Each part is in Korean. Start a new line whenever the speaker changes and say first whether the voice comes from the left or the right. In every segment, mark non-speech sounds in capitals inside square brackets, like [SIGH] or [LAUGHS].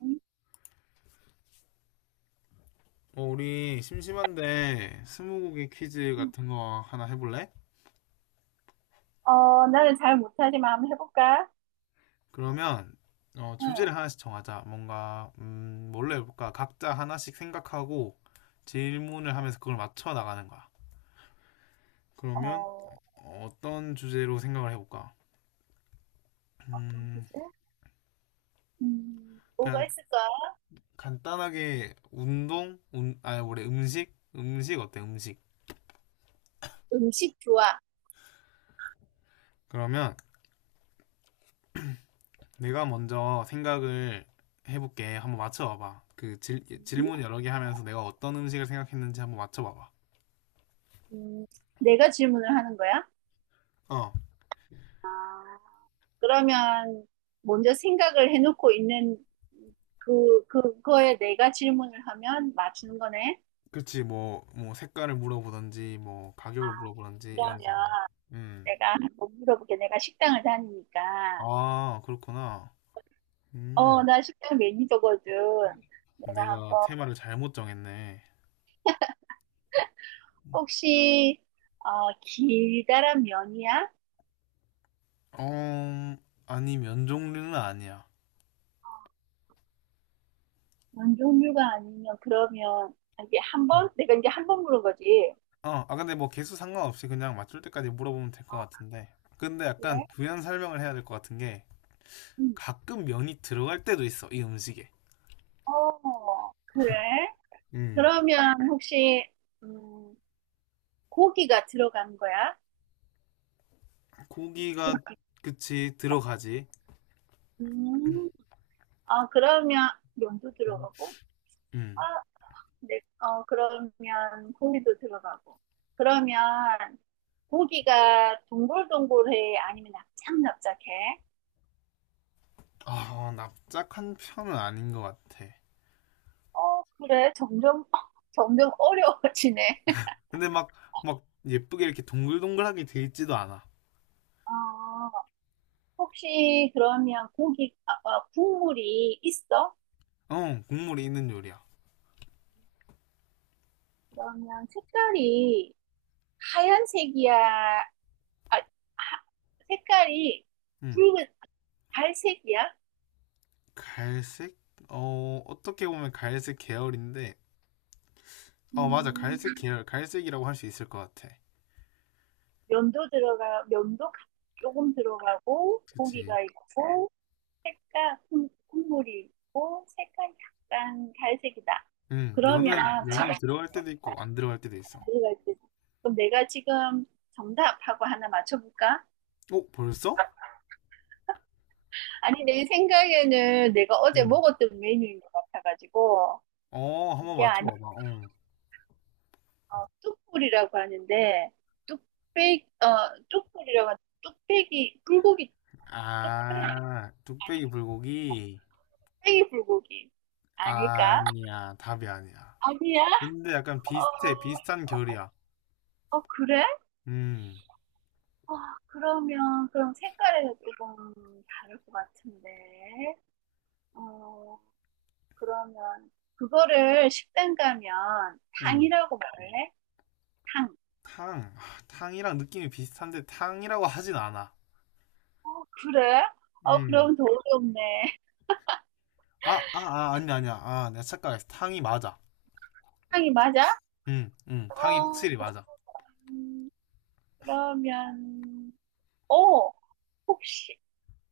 right: 음,
left: 우리 심심한데 스무고개 퀴즈 같은 거 하나 해볼래?
right: 나는 잘 못하지만 한번 해볼까?
left: 그러면
right: 응,
left: 주제를 하나씩 정하자. 뭔가 뭘로 해볼까? 각자 하나씩 생각하고 질문을 하면서 그걸 맞춰 나가는 거야. 그러면
right: 어,
left: 어떤 주제로 생각을 해볼까?
right: 어떤
left: 음,
right: 주제? 뭐가
left: 그냥
right: 있을까?
left: 간단하게 운동, 운, 아니 뭐래 음식, 음식 어때? 음식.
right: 음식 좋아.
left: 그러면 내가 먼저 생각을 해볼게. 한번 맞춰봐봐.
right: 음,
left: 질문 여러 개 하면서 내가 어떤 음식을 생각했는지 한번 맞춰봐봐.
right: 음, 내가 질문을 하는 거야?
left: 어,
right: 아, 그러면 먼저 생각을 해놓고 있는 그거에 내가 질문을 하면 맞추는 거네?
left: 그렇지. 뭐 색깔을 물어보던지, 뭐 가격을 물어보던지 이런
right: 그러면
left: 식으로. 음,
right: 내가 한번 물어볼게. 내가 식당을 다니니까.
left: 아, 그렇구나.
right: 어,
left: 음,
right: 나 식당 매니저거든. 내가
left: 내가
right: 한번
left: 테마를 잘못 정했네.
right: 혹시 어, 길다란 면이야?
left: 어, 아니 면 종류는 아니야.
right: 면 종류가 아니면 그러면 아, 이게 한
left: 음.
right: 번? 내가 이제 한번 물은 거지.
left: 어, 근데 뭐 개수 상관없이 그냥 맞출 때까지 물어보면 될 것 같은데. 근데
right: 그래?
left: 약간 부연 설명을 해야 될 것 같은 게.
right: 음.
left: 가끔 면이 들어갈 때도 있어 이 음식에.
right: 어, 그래?
left: 음
right: 그러면 혹시 음, 고기가 들어간 거야?
left: 고기가 그치 들어가지.
right: 음. 아, 그러면 면도 들어가고? 아, 네. 어, 그러면 고기도 들어가고. 그러면 고기가 동글동글해? 아니면 납작납작해?
left: 음아 납작한 편은 아닌 것 같아.
right: 어, 그래. 점점, [LAUGHS] 점점 어려워지네. [LAUGHS]
left: 근데 막 예쁘게 이렇게 동글동글하게 돼 있지도 않아.
right: 아, 혹시 그러면 국물이 있어?
left: 어 국물이 있는 요리야.
right: 그러면 색깔이 하얀색이야? 아, 하- 색깔이
left: 음
right: 붉은 갈색이야?
left: 갈색 어 어떻게 보면 갈색 계열인데 어 맞아
right: 음,
left: 갈색 계열 갈색이라고 할 수 있을 것 같아.
right: 면도 들어가, 면도 가- 조금 들어가고,
left: 그치.
right: 고기가 있고, 색깔, 국물이 있고, 색깔 약간 갈색이다. 그러면
left: 면은
right: 지금
left: 면은 들어갈 때도 있고 안 들어갈 때도 있어.
right: 가져갈 때. 그럼 내가 지금 정답하고 하나 맞춰볼까?
left: 어 벌써?
right: 아니, 내 생각에는 내가 어제
left: 음.
right: 먹었던 메뉴인 것 같아가지고,
left: 어, 한번
right: 이게 아니라
left: 맞춰봐봐. 어.
right: 뚝불이라고 하는데, 뚝배기, 어, 뚝불이라고 하는, 뚝배기, 불고기, 뚝배기
left: 아, 뚝배기 불고기?
right: 불고기. 아닐까?
left: 아니야, 답이 아니야.
right: 아니야?
left: 근데 약간 비슷해, 비슷한
right: 어,
left: 결이야.
right: 어, 그래?
left: 음,
right: 어, 그러면, 그럼 색깔이 조금 다를 것 같은데, 어, 그러면 그거를 식당 가면
left: 음.
right: 탕이라고 말해? 탕.
left: 탕. 아, 탕이랑 느낌이 비슷한데 탕이라고 하진 않아.
right: 그래? 어,
left: 음.
right: 그럼 더 어렵네.
left: 아니야, 아니야. 아, 내가 착각했어. 탕이 맞아.
right: 탕이 맞아?
left: 탕이
right: 어,
left: 확실히 맞아.
right: 음, 그러면, 어, 혹시,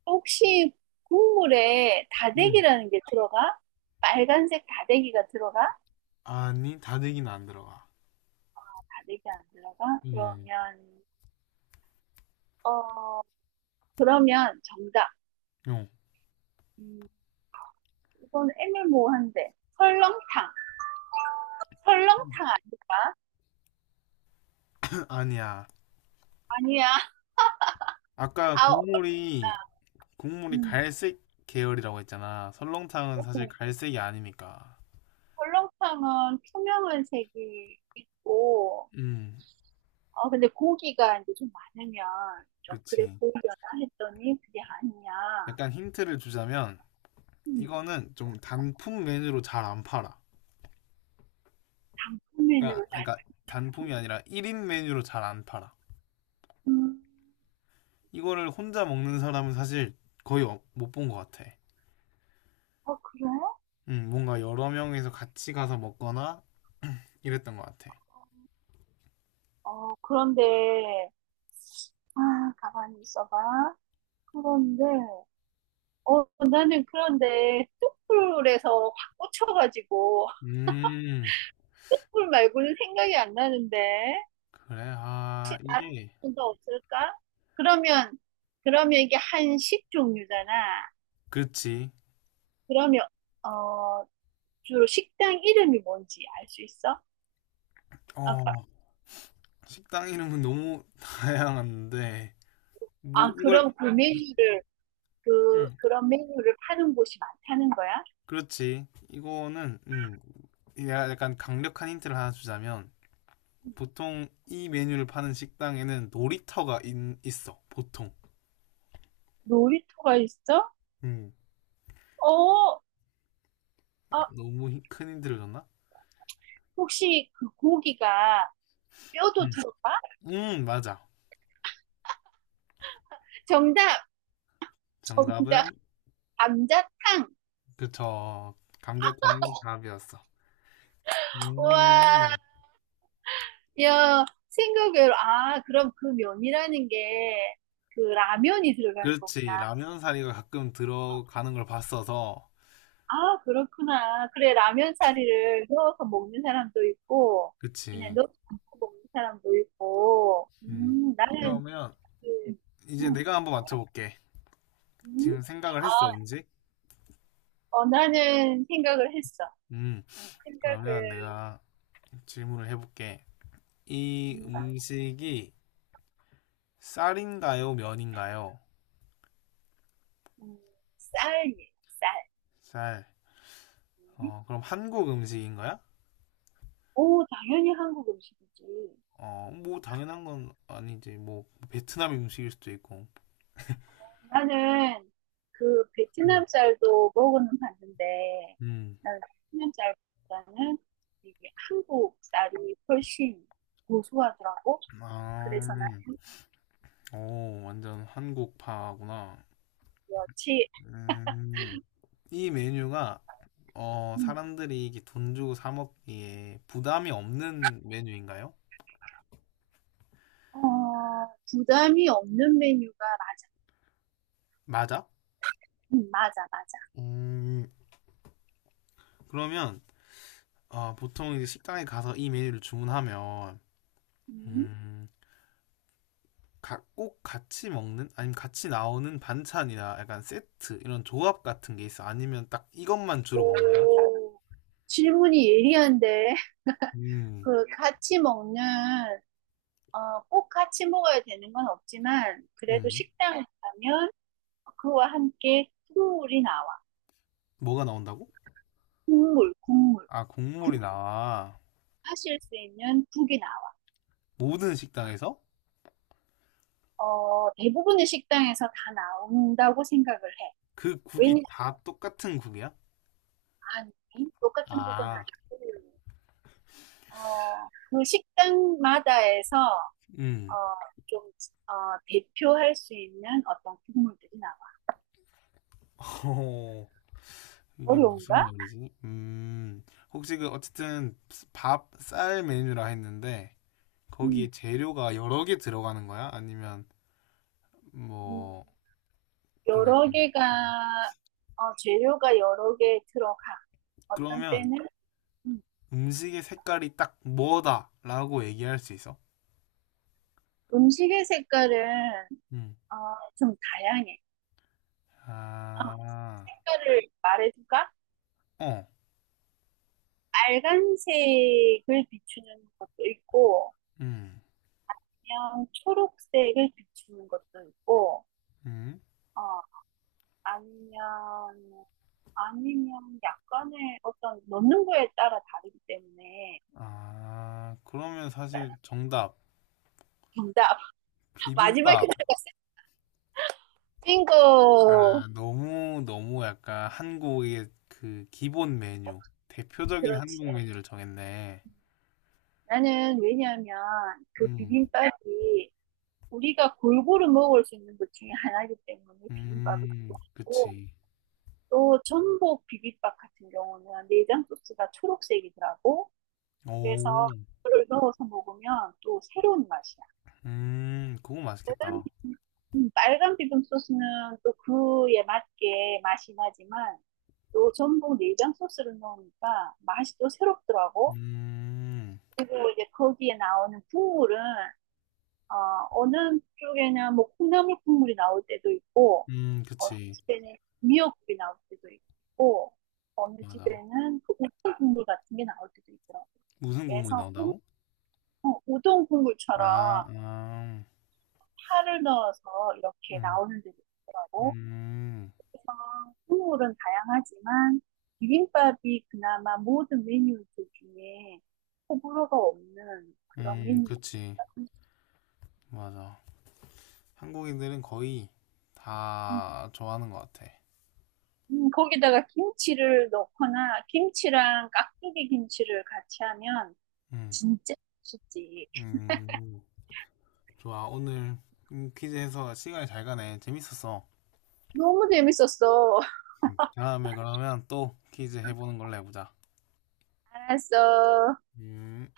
right: 혹시 국물에
left: 음.
right: 다대기라는 게 들어가? 빨간색 다대기가 들어가?
left: 아니, 다대기는 안 들어가.
right: 다대기 안 들어가?
left: 음.
right: 그러면, 어, 그러면 정답.
left: 어.
right: 음, 이건 애매모호한데. 설렁탕. 설렁탕 아닐까?
left: [LAUGHS] 아니야.
right: 아니야.
left: 아까
right: 아, 없다.
left: 국물이
right: 음.
left: 갈색 계열이라고 했잖아. 설렁탕은 사실
right: 음,
left: 갈색이 아니니까.
right: 설렁탕은 투명한 색이 있고,
left: 음,
right: 어, 근데 고기가 이제 좀 많으면 좀 그래
left: 그치.
right: 보이려나 했더니 그게 아니야.
left: 약간 힌트를 주자면
right: 음,
left: 이거는 좀 단품 메뉴로 잘 안 팔아.
right: 단품
left: 그러니까,
right: 메뉴로 잘.
left: 그러니까 단품이 아니라 1인 메뉴로 잘 안 팔아.
right: 음,
left: 이거를 혼자 먹는 사람은 사실 거의 못 본 것 같아.
right: 어, 그래?
left: 뭔가 여러 명이서 같이 가서 먹거나 이랬던 것 같아.
right: 어, 그런데, 아, 가만히 있어봐. 그런데, 어, 나는 그런데 뚝불에서 확 꽂혀가지고,
left: 음,
right: [LAUGHS] 뚝불 말고는 생각이 안 나는데.
left: 그래.
right: 혹시
left: 아,
right: 다른
left: 이게
right: 분도 없을까? 그러면 그러면 이게 한식 종류잖아.
left: 그렇지.
right: 그러면 어 주로 식당 이름이 뭔지 알 수 있어? 아까
left: 어, 식당 이름은 너무 [LAUGHS] 다양한데 뭐
right: 아
left: 이걸
right: 그럼 그 메뉴를 그
left: 음,
right: 그런 메뉴를 파는 곳이 많다는 거야?
left: 그렇지. 이거는 내가 약간 강력한 힌트를 하나 주자면 보통 이 메뉴를 파는 식당에는 있어. 보통.
right: 놀이터가 있어?
left: 음.
right: 어,
left: 아,
right: 아,
left: 너무 큰 힌트를 줬나?
right: 혹시 그 고기가 뼈도
left: 음.
right: 들어가?
left: 맞아.
right: 정답, 정답,
left: 정답은
right: 감자탕.
left: 그쵸. 감자탕이 답이었어.
right: 와.
left: 음.
right: 야, 생각외로, 아, 그럼 그 면이라는 게 그 라면이 들어가는
left: 그렇지.
right: 거구나.
left: 라면 사리가 가끔 들어가는 걸 봤어서.
right: 아, 그렇구나. 그래, 라면 사리를 넣어서 먹는 사람도 있고, 그냥
left: 그치.
right: 넣어서 안 먹는 사람도 있고,
left: 음.
right: 네. 나는
left: 그러면
right: 그,
left: 이제
right: 음,
left: 내가 한번 맞춰볼게.
right: 음.
left: 지금 생각을
right: 아,
left: 했어, 왠지?
right: 어, 나는 생각을 했어.
left: 음.
right: 생각을,
left: 그러면 내가 질문을 해볼게. 이
right: 음,
left: 음식이 쌀인가요, 면인가요?
right: 음, 쌀이, 쌀.
left: 쌀.
right: 음?
left: 어, 그럼 한국 음식인 거야?
right: 오, 당연히 한국 음식이지.
left: 어, 뭐 당연한 건 아니지. 뭐 베트남 음식일 수도 있고.
right: 나는 그
left: 음.
right: 베트남 쌀도 먹어는 봤는데
left: 음.
right: 나는 베트남 쌀보다는 이게 한국 쌀이 훨씬 고소하더라고.
left: 아,
right: 그래서 나는
left: 오, 완전 한국파구나.
right: 여치
left: 음. 이 메뉴가 어,
right: 음,
left: 사람들이 이게 돈 주고 사 먹기에 부담이 없는 메뉴인가요?
right: 어, 부담이 없는 메뉴가 맞-
left: 맞아?
right: 맞아.
left: 음. 그러면 어, 보통 이제 식당에 가서 이 메뉴를 주문하면
right: 음.
left: 음, 꼭 같이 먹는 아니면 같이 나오는 반찬이나 약간 세트 이런 조합 같은 게 있어? 아니면 딱 이것만 주로 먹는다?
right: 오 질문이 예리한데 [LAUGHS]
left: 음,
right: 그 같이 먹는 어, 꼭 같이 먹어야 되는 건 없지만 그래도
left: 음.
right: 식당에 가면 그와 함께 국물이 나와.
left: 뭐가 나온다고?
right: 국물, 국물
left: 아, 국물이 나와.
right: 하실 수 있는 국이 나와.
left: 모든 식당에서?
right: 어, 대부분의 식당에서 다 나온다고 생각을 해.
left: 그 국이
right: 왜냐하면
left: 다 똑같은 국이야?
right: 똑같은 국은
left: 아,
right: 아니고 어, 그 식당마다에서 어,
left: 음.
right: 좀 어, 대표할 수 있는 어떤 국물들이 나와.
left: [LAUGHS] 어, 이게 무슨
right: 어려운가?
left: 말이지? 음. 혹시 그 어쨌든 밥, 쌀 메뉴라 했는데 거기에
right: 음,
left: 재료가 여러 개 들어가는 거야? 아니면
right: 음,
left: 뭐 좀
right: 여러
left: 약간
right: 개가 어, 재료가 여러 개 들어가. 어떤
left: 그러면
right: 때는 음,
left: 음식의 색깔이 딱 뭐다라고 얘기할 수 있어?
right: 음식의 색깔은
left: 음.
right: 어, 좀 다양해. 어,
left: 아,
right: 색깔을 말해줄까?
left: 어,
right: 빨간색을 비추는 것도 있고,
left: 음,
right: 그냥 초록색을 비추는 것도 있고,
left: 음.
right: 어, 아니면, 아니면 약간의 어떤 넣는 거에 따라 다르기 때문에,
left: 아, 그러면 사실 정답
right: 정답. [LAUGHS] 마지막에
left: 비빔밥.
right: 내가 쓰인 거.
left: 아, 너무 너무 약간 한국의 그 기본 메뉴, 대표적인
right: 그렇지.
left: 한국 메뉴를 정했네.
right: 나는 왜냐하면 그
left: 음,
right: 비빔밥이 우리가 골고루 먹을 수 있는 것 중에 하나이기 때문에 비빔밥을 좋아하고,
left: 그치.
right: 또 전복 비빔밥 같은 경우는 내장 소스가 초록색이더라고. 그래서
left: 오,
right: 그걸 넣어서 먹으면 또 새로운 맛이야.
left: 그거
right: 빨간
left: 맛있겠다.
right: 비빔- 빨간 비빔 소스는 또 그에 맞게 맛이 나지만 또 전복 내장 소스를 넣으니까 맛이 또 새롭더라고.
left: 음,
right: 그리고 이제 거기에 나오는 국물은 어, 어느 쪽에는 뭐 콩나물 국물이 나올 때도 있고, 어느
left: 그치.
right: 집에는 미역국이 나올 때도 있고, 어느
left: 맞아.
right: 집에는 그 우동 국물 같은 게 나올 때도 있더라고요.
left: 무슨 국물이
right: 그래서 국-
left: 나온다고?
right: 어, 우동
left: 아,
right: 국물처럼
left: 아,
right: 파를 넣어서 이렇게
left: 음,
right: 나오는 데도 있더라고.
left: 음,
right: 국물은 다양하지만 비빔밥이 그나마 모든 메뉴들 중에 호불호가 없는 그런 메뉴가
left: 그치.
right: 있습니다.
left: 맞아. 한국인들은 거의 다 좋아하는 것 같아.
right: 거기다가 김치를 넣거나 김치랑 깍두기 김치를 같이 하면
left: 음,
right: 진짜 맛있지.
left: 음, 좋아. 오늘 퀴즈 해서 시간이 잘 가네. 재밌었어.
right: 너무 재밌었어. [LAUGHS]
left: 다음에 그러면 또 퀴즈 해보는 걸로 해보자.
right: 알았어.
left: 음.